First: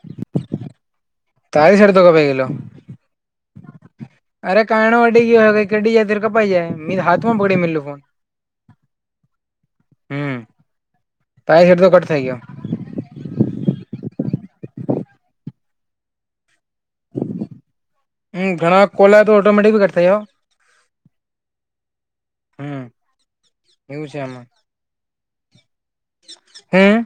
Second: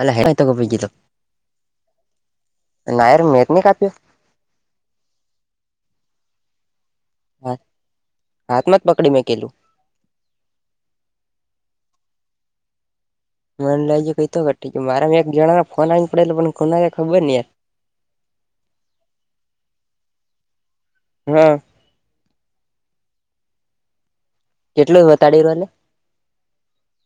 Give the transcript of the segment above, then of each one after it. અલા હે હોઇ ગઈ તો, તારી શરતો કપાઈ ગયેલો નાયર મેંક નહી કાપ્યો, અરે કણવાડી ગય કેડી જાયે કપાઈ જાય મી હાધ તો બકડે મલું ફોન હાથમાં જ પકડી મેં કેલું હમ તાય એટલો કટ થય ગયો. મને લજે કઈતો ઘટી ગયું કે મારાં એક જણા ના ફોન આવીને પડેલો પણ ખુનયે, હમ ઘણા કોલ તો ઓટોમેટિક બી કટ થયો, હા હમ એવું છે આમાં કેટલું બતાડી રહ્યુંને હમ.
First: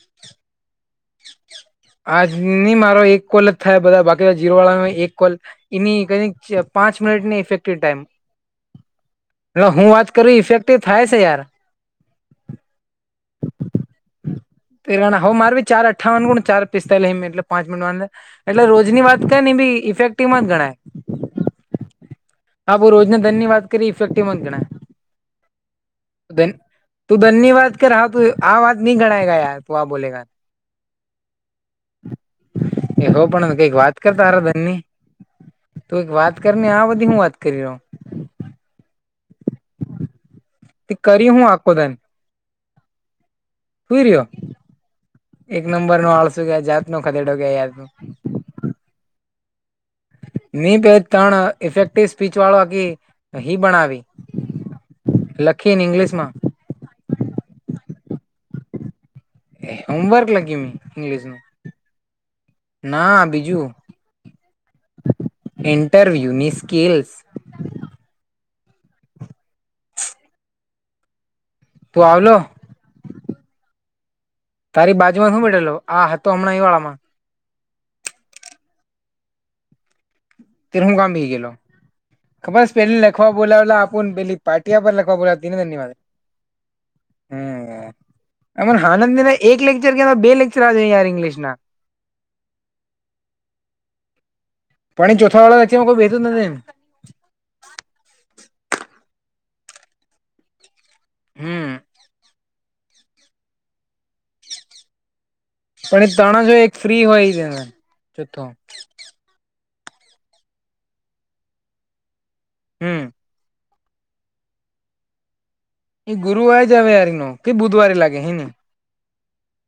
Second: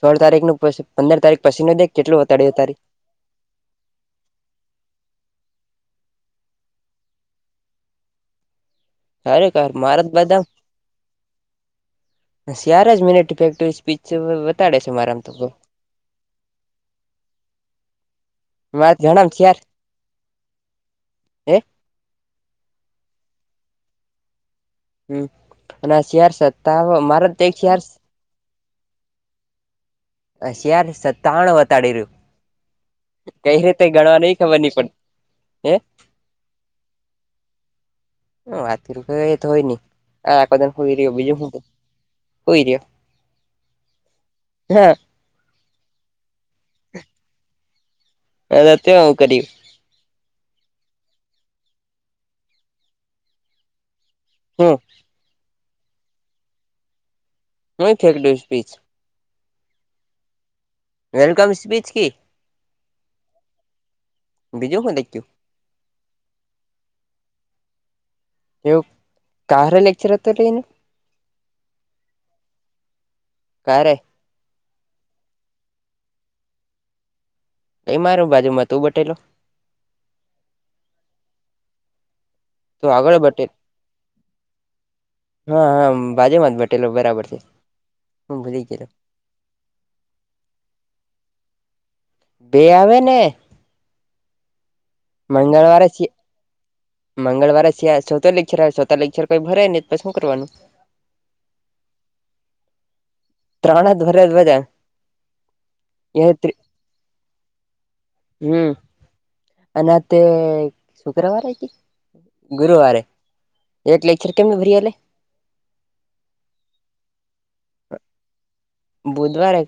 સોળ તારીખ નું પી પંદર તારીખ પછી નુ દેખ કેટલું વતાડય અતારી તારો એક કાલ થાય બધા બાકી જીરવાળા એક કોલ એની ક પાંચ મિનિટ ને ઇફેક્ટડ ટાઈમ અરે કાર એટ હું મારા વાત કરું બધા ઇફેક્ટિવ થાય છે યાર. સ્યાર જ મિનટેક સ્પી [inaudible] તે માર ચાર અઠાવ વાન ગ ચાર પિસ્લીસિટ પાંચ મિનટ વા એટલે રોજ મારે ની વાત જણામ કર ને ચાર બી ઇફેક્ટિવમાં જ ગણાય. હે હા ભો રોજના ધન ની વાત કરી ઇફેક્ટિવ મા જ ગણાય. હમ અને શિયારસ ધન ત તું મારો ધનની [unintelligible] વાત શારસ કર હા તું આ વાત ની ઘાયે ગ યાર તો આ બોલેગા હશયાર સત્તાણું વતાડી એ હો રહ્યું પણ કઈ કઈક રીતે વાત કર ગણવા નઈ તારા ખબર નની ધનની પડ તું એક વાત કરીને આ બધી હું વાત કરી રહ્યો.? હ આ તો હોય નહી આ આ રહ તે કરી હું બીજું તો આખો હો રહ્યો, સુૂર્ય. હા. એક નંબર નો આળસું ક જાતનો ખદેડો ગયા યાર ત હ દત આવું કર્યું, મી પે ત્રણ ઇફેક્ટિવ સ્પીચ વાળો હકી હી બણાવી. હમ. લખી ને ઇંગ્લિશ માં. હ ફેંક ડઉશ પીચ, [inaudible] એ હોમવર્ક લાગી મ. ઇંગ્લશ વેલકમ સ્પીચ કી ના બીજું બીજું હું લખ્યું ઇન્ટરવ્યુની સ્કિલ્સ. એવું કારે લેક્ચર હતો્યારે એનું તું આવલો.? કારે તારી બાજુમાં શું બેઠેલો આ હતો હમણાં અહીં વાળામાં કઈ માર બાજુ માં તું બટેલો,? તિહુંંગામી ગલો.? ખબર તું પેલી આગળ લખવા બટેલ બોલાવલા આપણ પેલી પાાર્ટિયા પર લખવા બોલાવ તીને. હા હા બાજમાંત બે ટલો બરાબર છે હમ હું ભૂલી અમને ગયેલો હનંદિ ના એક લેક્ચર કે અવા બે લેક્ચર આવ યાર ઇગ્લિશ ના બે આવેને પણણી ચોથા વાળા લેક્ચર મંગળવારે માં કોઈ છે બેહેતું નથી એમ. મંગળવારે છો લેક્ચર છો લેક્ચર કોઈ ભરેય ને તો શું કરવાનું? હમ ત્રણ જ ભરે બધા પણ એ ત્રણ જ એક ફ્રી હોય છે. હમ અને તે શુક્રવારે કે હમ ગુરુવારે? એક લેક્ચર કેમમે ભરીયલે? એ ગુરુવાર એજાવ આ ન કે બુધવારે લાગે હેને બુધવારે?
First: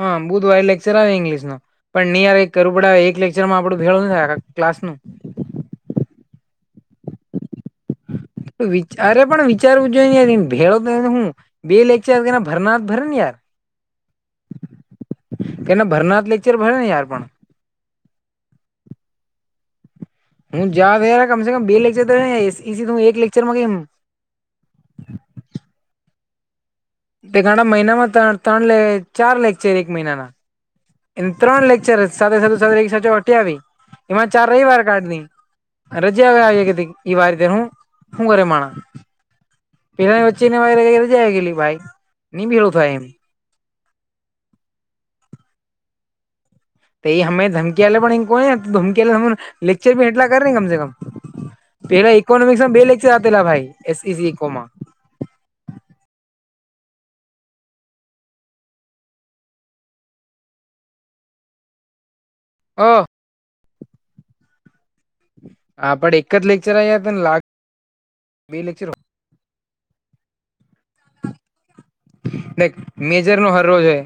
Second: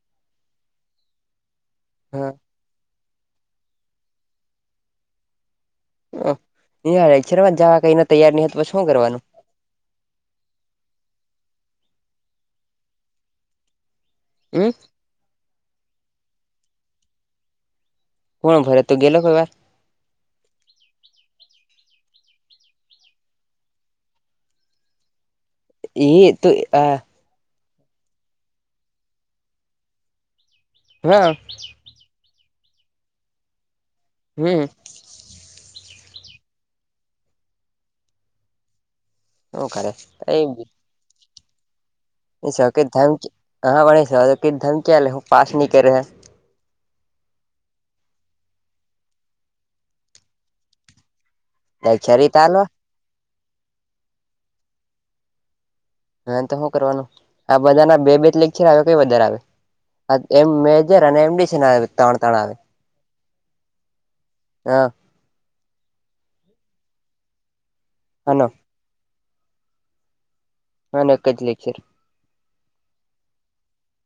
હા બુધવાર લેક્ચર આવે ઇંગ્લિશ નો પણ હા નિયર કરું પડે એક લેક્ચર માં આપણું ભેળું નથી થાય ક્લાસ નું ન છે જવા કઈને તૈયાર નહી તો શું કરવાનું? લેચાર ને ભેળો હું બે લેકચારને ભરનાથ ભરે યાર હમ કેના ભરનાર લેક્ચર ભરે ને યાર પણ. કોણ ભર તું ગેલો કોઈ વાર? હું યાદ કમસે ક બે લેક્ચર તો એક લેક્ચરમાં કેમ? એ તો આ તે ઘણા મહિનામાં ત્રણ ત્રણ અ ચાર લેકચર છે એક મહિનાના એમ ત્રણ લેક્ચર સાથે સાથે સાથે એક સાથે હટ આવી એમાં ચાર હમ રવિવાર કાઢ દે. રજા આે હતી એ વાારી દેનું હ હૂંગરે માણા.? શું કરે પિલાની વચ્ચીને વગરે વગેરે જએ ગેલી ભાઈ ની [inaudible] ભેળું થાય એમ ધમકી હ પાસ ન કરેૈ. તો એ અમે ધમકીલા પણ એ કોણ ધમકી ધ લેક્ચર બી એેટલા કરે ને કમસે કમ પેલા લેક્ચર તાલવા ઇકોનોમિક્સમાં બે લેક્ચર આપેલા ભાઈ એસસીકોમાં. આન તો હું કરવાનું આ બધા ના બે બે ત લેખ છે આના કય વધારે આવે. એમ મેજર અને એમડીસી ના ત્રણ કાર્ડ આવે. હો. હા. હા પણ એક જ લેક્ચર આયતા ને લાગ હલો. બે લેક્ચર હનો એક જ લેક્ચર હે મેજરનો હર રોજ હૈ.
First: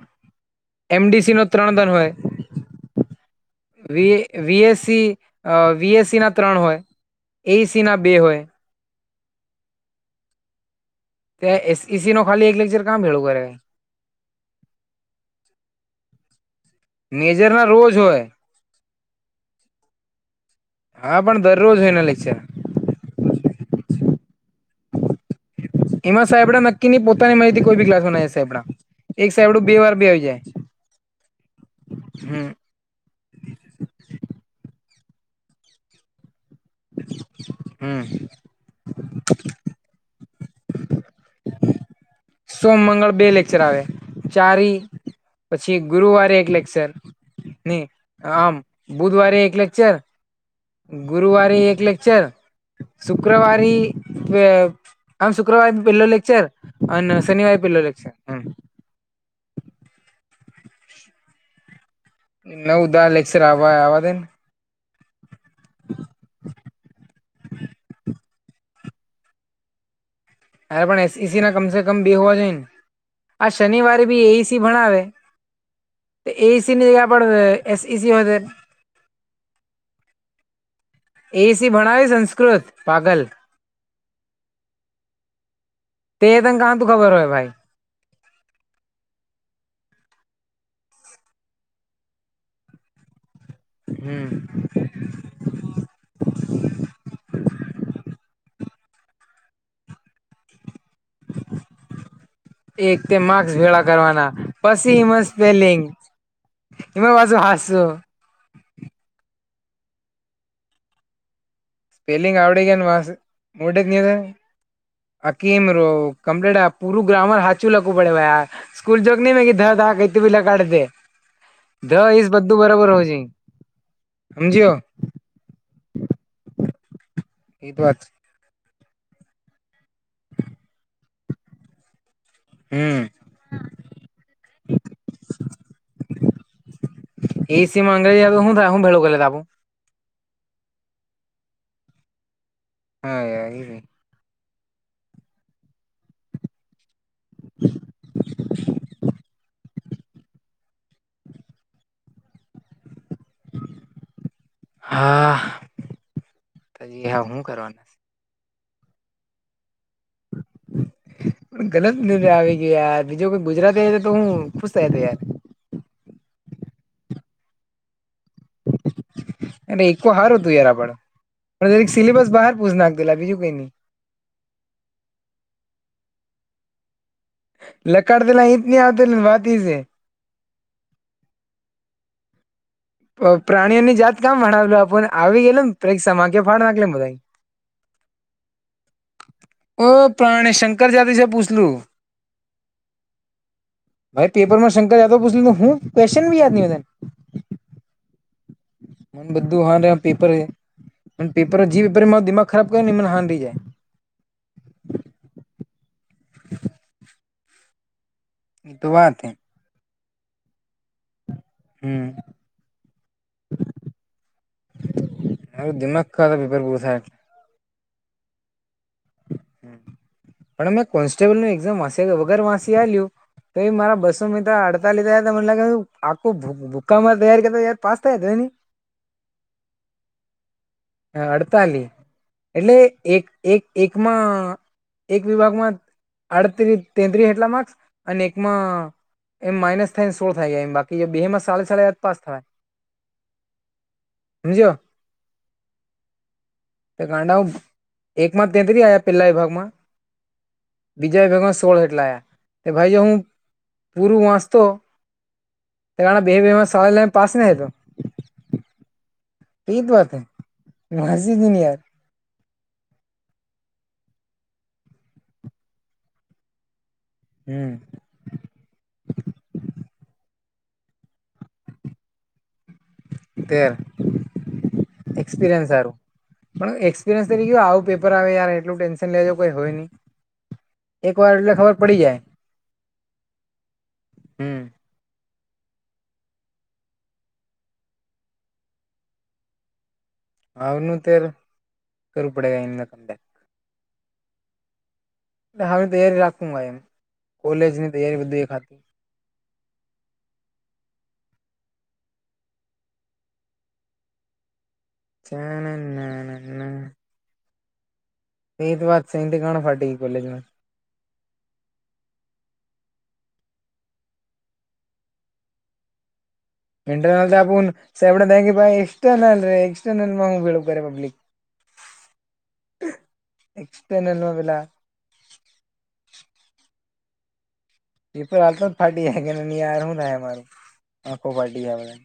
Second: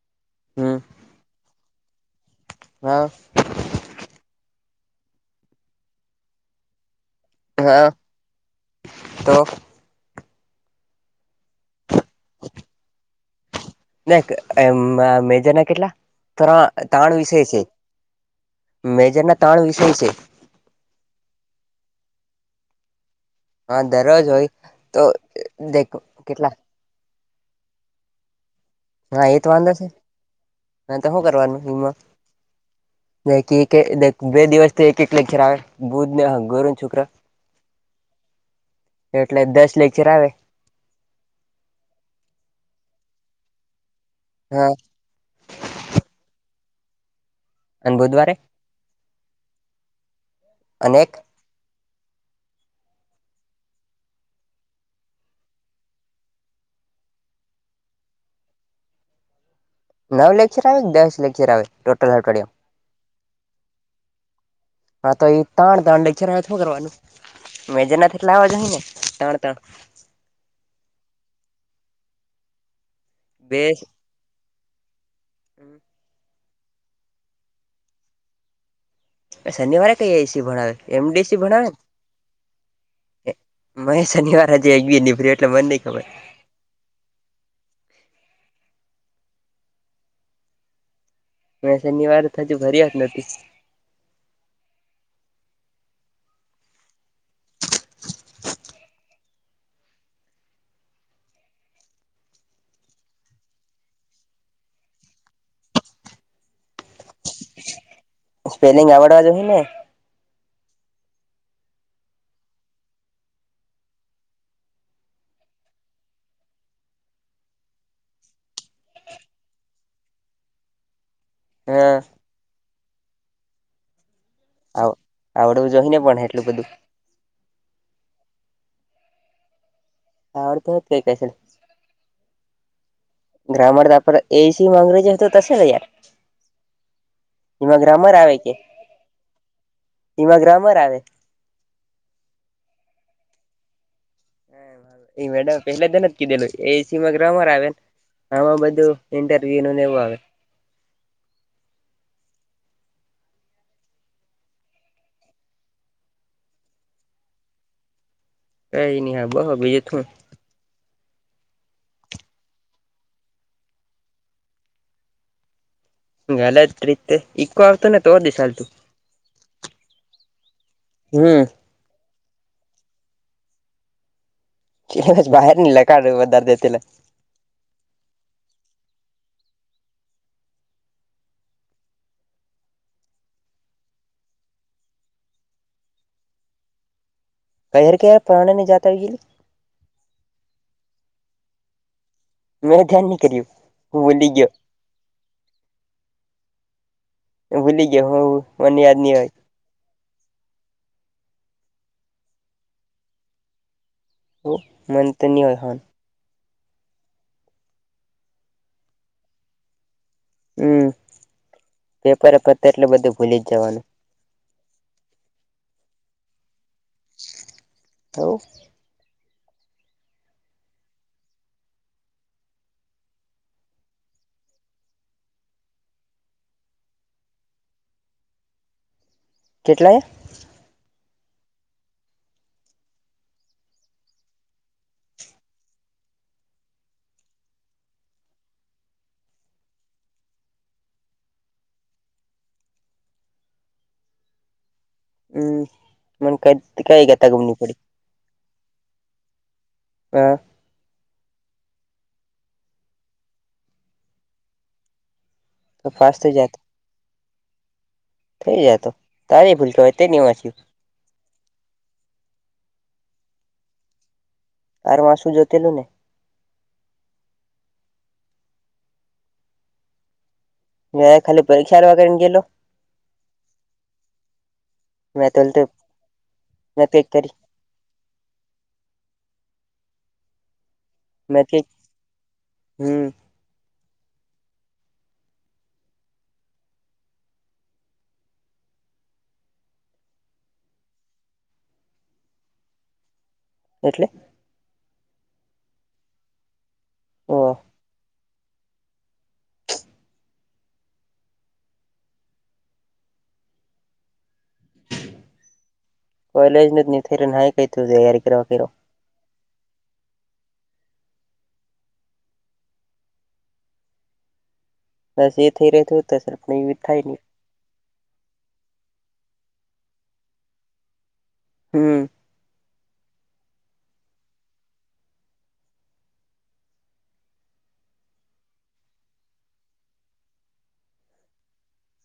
હમ એમ ડી સી નો ત્રણ વાર હોય. હા. વી વીએસસી, વીએસસી ના ત્રણ હોય એ એસી હા ના બે હોય. તો કે એસ એક લેક્ચર કામ ભેળું કરે. ના એમ મેજર ના કેટલા ત ત્રણ વિષય છે. પૂજ હોય. મેજરના ત્રણ વિષય છે. હા પણ દરરોજ હોઈ એના લેક્ચર. હા દરરોજ હોય તો દેખ કેટલા કેની પોતાની મેહનત થી કોઈ બી ક્લાસમાં બનાવશે આપણા. હા એ તો વાંધો છે. તો હું કરવાનું ઇમાં હમ નય કી કે બે દિવસ તો એક એક લેક્ચર આવે બુધ ને ગુરુ છોકરા હમ એટલે દસ લેક્ચર આવે. સોમ, મંગળ બે લેક્ચર આવે ચાર હા ઈ પછી ગુરુવારે એક લેક્ચર. ની અને બુધવારે આમ બુધવારે એક લેક્ચર અને એક ગુરુવારે એક લેક્ચર શુક્રવારી ઈ આમ શુક્રવારે પેલો લેક્ચર અને શનિવારે પેલો લેક્ચર હમમ. નવ લેક્ચર આવે કે દસ લેક્ચર આવે. ટોટલ [unintelligible] નવ દા લેક્ચર આવે આવવા દે ની. હા તો એ તાણ દાંડ લેક્ચર આવે તો હું કરવાનું. મેજર ના કેટલા લાવવા ની ને ત્રણ ત્રણ અરે પણ એસસી ના કમસે કમ બે હોવા જોઈ ને આ શનિવારે પણ એઈસી ભણાવે. હમમ. એઈસી ની એના પણ એસઇસી [unintelligible] શનિવારે કઈ એઈસી ભણાવે એમડીસી એઈસી ભણાવે સંસ્કૃત પાગલ ને. મેં શનિવાર હજી એક બી નીભર્યું એટલે મને ની ખબર. તે તને કા તું ખબર હોય ભાઈ. મે શનિવાર હજુ ભર્યા જ નથી. હમમ. [inaudible] એક તે માર્સ ભેળા કરવાના, પછી એમાં સ્પેલિંગ એમાં પાછું હાસું. સ્પેલિંગ આવડવા જો હી ને? સ્પેલિંગ આવડે ગયા ને વા મોઢે ગીયુ. આકીમ રો કમપ્લેટ પૂરું ગ્રામર હાચુ લખવું પડે ભાઈ આ સ્કૂલ જોગ ની ધા કઈ ત બિલા કાઢજે. દ હા ઈસ બધું બરાબર હોવુ જોઈએ હમજ્યો. આવ આવડવું જોઈ ને પણ એટલું જલ્દી. એ તો વાત છે. આવડ હોય કઈ કેશેને. હમ્મ. ગ્રામર તો આપ એ સી માં અંગ્રેજી હતો તો તશે ને યાર? એ એમાં સીમાં ગ્રામર અંગ્રેજી હું થાય હું ભળું કર લેતે આપણું? ઈમાં ગ્રામર આવે. હા યાર ઈ ની એ મેડમ પેહલા દિન અ જ કીધેલુ એ સી માં ગ્રમર આવે, આમાં બધું ઇન્ટરવ્યુનું ને એવું આવે. હા, કરીએ હવ હું કરવાના? કઈ નહી હા બો બીજુત હું? હ. પણ ગલત નથી આવી ગ્યો યાર બીજો કોઈ ગુજરાતી હોતે હું, ખુશ થઈ આતે યાર. ગલત રીતે ઈકો આવતો ને તો દી સા. એને ઈકો હારું હતું યાર આપડને. હમ્મ. જરીક સિલેબ બાર પૂછી નાખતે લા બીજું કઈ ની. સિલેબસ બાર ની લકાઢ પદાર્ધ દેતે લા. લકાર દેલા ઇતની આવતીને વાત ઈ સે. પ્રાણીઓની જાત કામ ભણાવલુ આપને પણ આવી ગેલુને પરીક્ષામાં એક સમાખ્યા [unintelligible] કયાર કયા પ્રાણી ની જાત આવી ગેલી? ઓ પ્રાણી શંકર જાતિ છે પૂછલું. મે ધ્યાન ની કર્યું. હું ભાઈ ભૂલી ગયો પેપર માં શંક યાદવ પૂછ લીધું, હું ક્એસશન બી યાદ ની હોય તને? ભૂલી ગ્યો હું, મને યાદ ની હોય. [unintelligible] હા પપર પેપર અન જે પપર દમાગ ખરાબ કરે ને મને હાડ રઈ જાય. તો મનંતલી [unintelligible] [unintelligible] ઈ તો વાત એ. હમ્મ, હમ પેપરે પતે એટલે બધું ભૂલી જ જવાનું. હવ દિમાખ ખરાબ પેપર પૂરું થાય. તોવ. પણ અમે કોન્સ્ટેબલ નું એક્ઝામ વાસ્યા વગર વાંસીલે આલ્યું તો મારા બસો મિત્ર અડતાલી આયા તા મને લાગે આખું ભૂક્કામાં તૈયાર કરતા યાર પાસ થાય [unintelligible] કેટલા આય? અડતાલી, એટલે એક એક એકમાં એક વિભાગમાં આડત્રી તેત્રીસ જેટલા માર્ક્સ અને એકમાં એમ માઇનસ થાય ને સો થાઈ જાય એમ બાકી બે માં સાડા સાડા આ પાસ થવાય જો હમ્મ મન ક તે ગાંડા, એકમાં તેહત્રી આયા પેલા વિભાગમાં? હા બીજા વિભાગમાં સોળ જેટલા આયા, તે ભાઈ જે હું પૂરું વાંચતો તો પાસ ના થઈ જાત બેવીમાં સવા પાસ ન તો. થઈ જાય તો. [unintelligible] આર માસું જતેલું ને. હમ્મ. [unintelligible] ખાલી પરીક્ષા વગેરને ગેલો? તેર મે તો ઉલટું એક્સપિરિયન્સ હારું પણ મે પેક એક્સપિરિયન્સ કરી તરી આવું પે પર આવે યાર એટલું ટેન્શન લેજો કોઈ હોય ની. એક વાર મે એટલે પેક ખબર પડી જાય હમ હમ. હનું તો કરું પડે. [unintelligible] એટલે. એ હ તૈયારી રાખું એમ ઓહ કોલેજ ની તૈયારી બધું એક ખાત [inaudible] કોલેજ નથીને [unintelligible] કઈ તું તૈયારી કર. એ તો વાત સહીથી ઘણ ફાટી ગઈ કોલેજમાં. બસ એ થઈ રહેતું તો સર. ઇન્ટરનલ તો આપ સેબડ કે ભાઈ એક્સટર્નલ રે એક્સટર્નલમાં [unintelligible] કરે પબ્લિક. હમ. એક્સટર્નલમાં [unintelligible] પેપર હાલતો ફાટી કે ની હારું ના અમારું આંખો ફાટી.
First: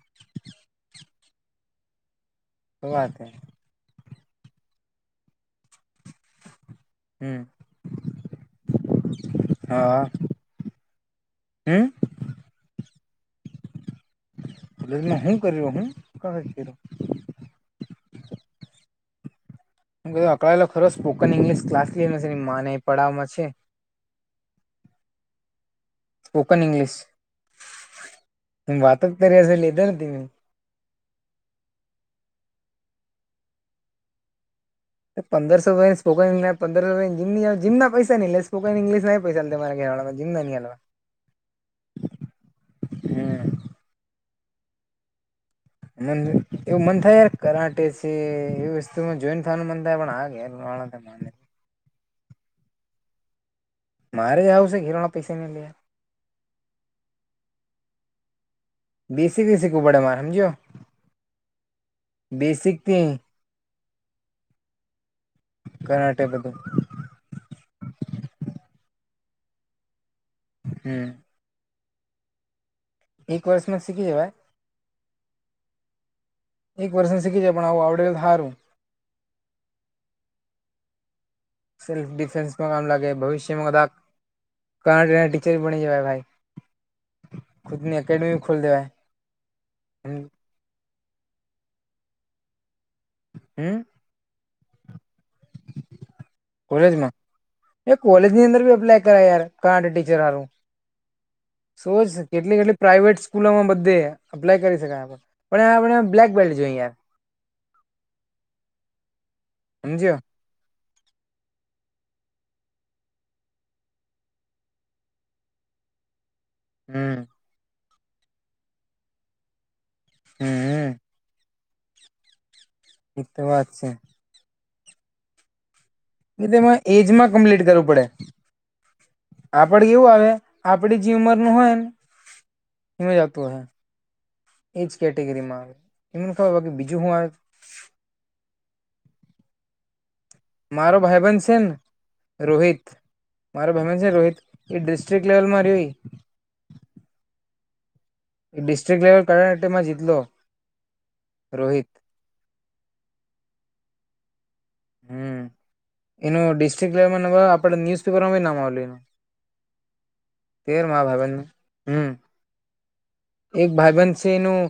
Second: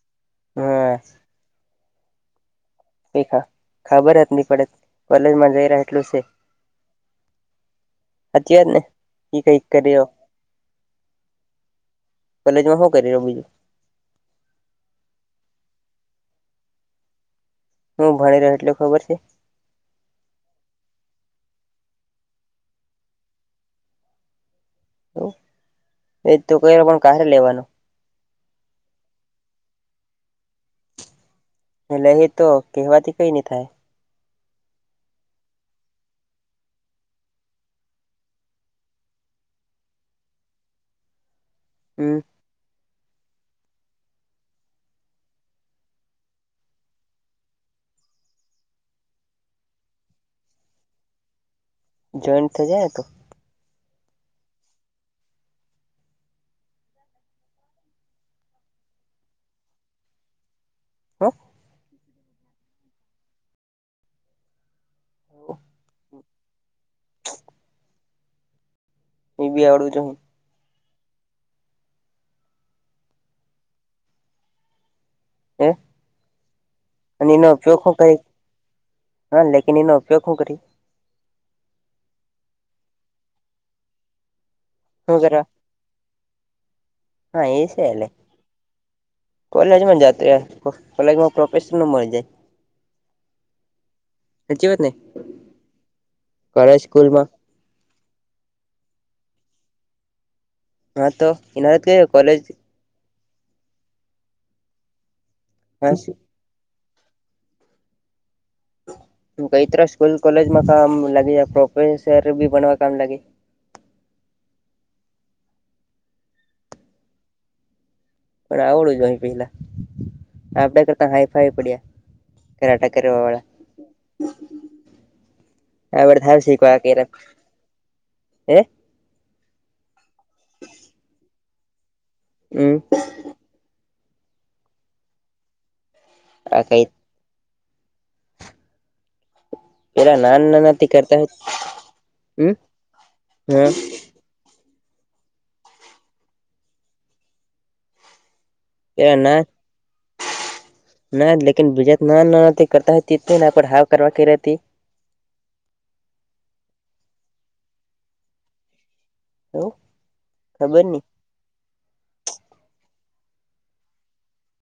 હા. શું વાત હે ખા ખબર જ નહી પડે કોલેજમાં જઈ રહ્યા એટલું છે. હમ સાચી વાત ને એ કઈક હા કરીયો. હમ. કોલેજમાં શું કરી રહ્યો બીજું. એ શું કર્યો હું ક્યો. હું ભણી રહ્યો એટલું ખબર છે. હધ અકળેલો ખરો સ્પકન ઈંગ્લિશ ક્લાસ લઈને માને એ પડાવવામાં છે. [inaudible] ક સ્પોકન ઇંગ્લિશ પણ કારે લેવાનો વાત જ કરીયા લીધા તમે. [unintelligible] તો કહેવાથી કઈ નઈ થાય. પંદરસો ર સ્પોકન પંદરો રમ જીમના પૈસાહી સ્પોન ઇંગ્લિશ પૈસા [unintelligible] જીમ ની અલવા. હમ. મ એવું મન થાય યાર કરાંટે છે એ વસ્તુ જોઈન થવાનું મન થાય [unintelligible] [inaudible] જોઈન્ટ થઈ જાય તો. મારે [unintelligible] ઘેરવાના પૈસા [unintelligible] બીસી બીસી શિખવું પડે મારે સમજ્યો. [inaudible] બેસિકથી. [inaudible] કરાટે બધા. [inaudible] એબી આવડું જોઈએ. હમ. એક વર્ષ માં શીખી જવાય. [inaudible] એક વર્ષે અને શીખી એનો જ પણ ઉપયોગ આવું હું કરી આવડેલું સારું. હા લેકીન એનો ઉપયોગ હું કરી? સેલ્ફ ડિફેન્સમાં કામ લાગે ભવિષ્યમાં શું કરવા ટીચર બની જવા ભાઈ હા એઈસે ખુદની ને એકેડમી ખોલી દેવાય કોલેજ બી જાતે કોલેજમાં પ્રોફેશનલ મળી જાય હમ. હાચી વાતને? કોલેજમાં કોલેજની અંદરી અપ્લાય કરાટે ટીચર હરું. હા તો એના ક શું કોલેજ કેટલી કેટલી પ્રાઈવેટ સ્કૂલોમાં બધે અપ્લાય કરી શકાય આમા. પણ આપડણે કઈ બ્લેક બેલ્ટ જોઈએ. કઈ ટ્રસ્ટ સ્કૂલ સમજ્યો કોલેજ માં કામ લાગી પ્રોફેસર બી બનવા કામ લાગી હમ્મ [unintelligible] પેલા આપડા હમ કરતા હાઈ ફાઈ પડ્યા કરટ એ તો વાત છે આવડ થાવ એ શીખવા તેમાં કે એજમાં કમ્પ્લીટ કરવું પડે હે આપડ એવું આવે આપડી જે ઉમર નું હોય ને હમ હમે હ એજ કેટેગરીમાં આવે તમને આ ખબર કઈ બીજું હુ આવે એરા નાના મારો ભાઈબન છે ને રોહિત હા મારો ભાઈબન છેને રોહિત એ ડિસ્ટ્રિક્ટ લેવલ માં રેય એ ડિસ્ટ્રિક્ટ કે લેવલ ના કર્ણાટકમાં જીતલો ના લેકિન રોહિત બીજ ના ના તે કરતા [unintelligible] હમ્મ એનું ડિસ્ટ્રિક્ટ લેવલમાં આપડે ન્યુઝપેપર માં નામ આવેલું એનું તેર ખબર નહી મા [unintelligible] હમ્મ એક ભાઈ બન છે એનું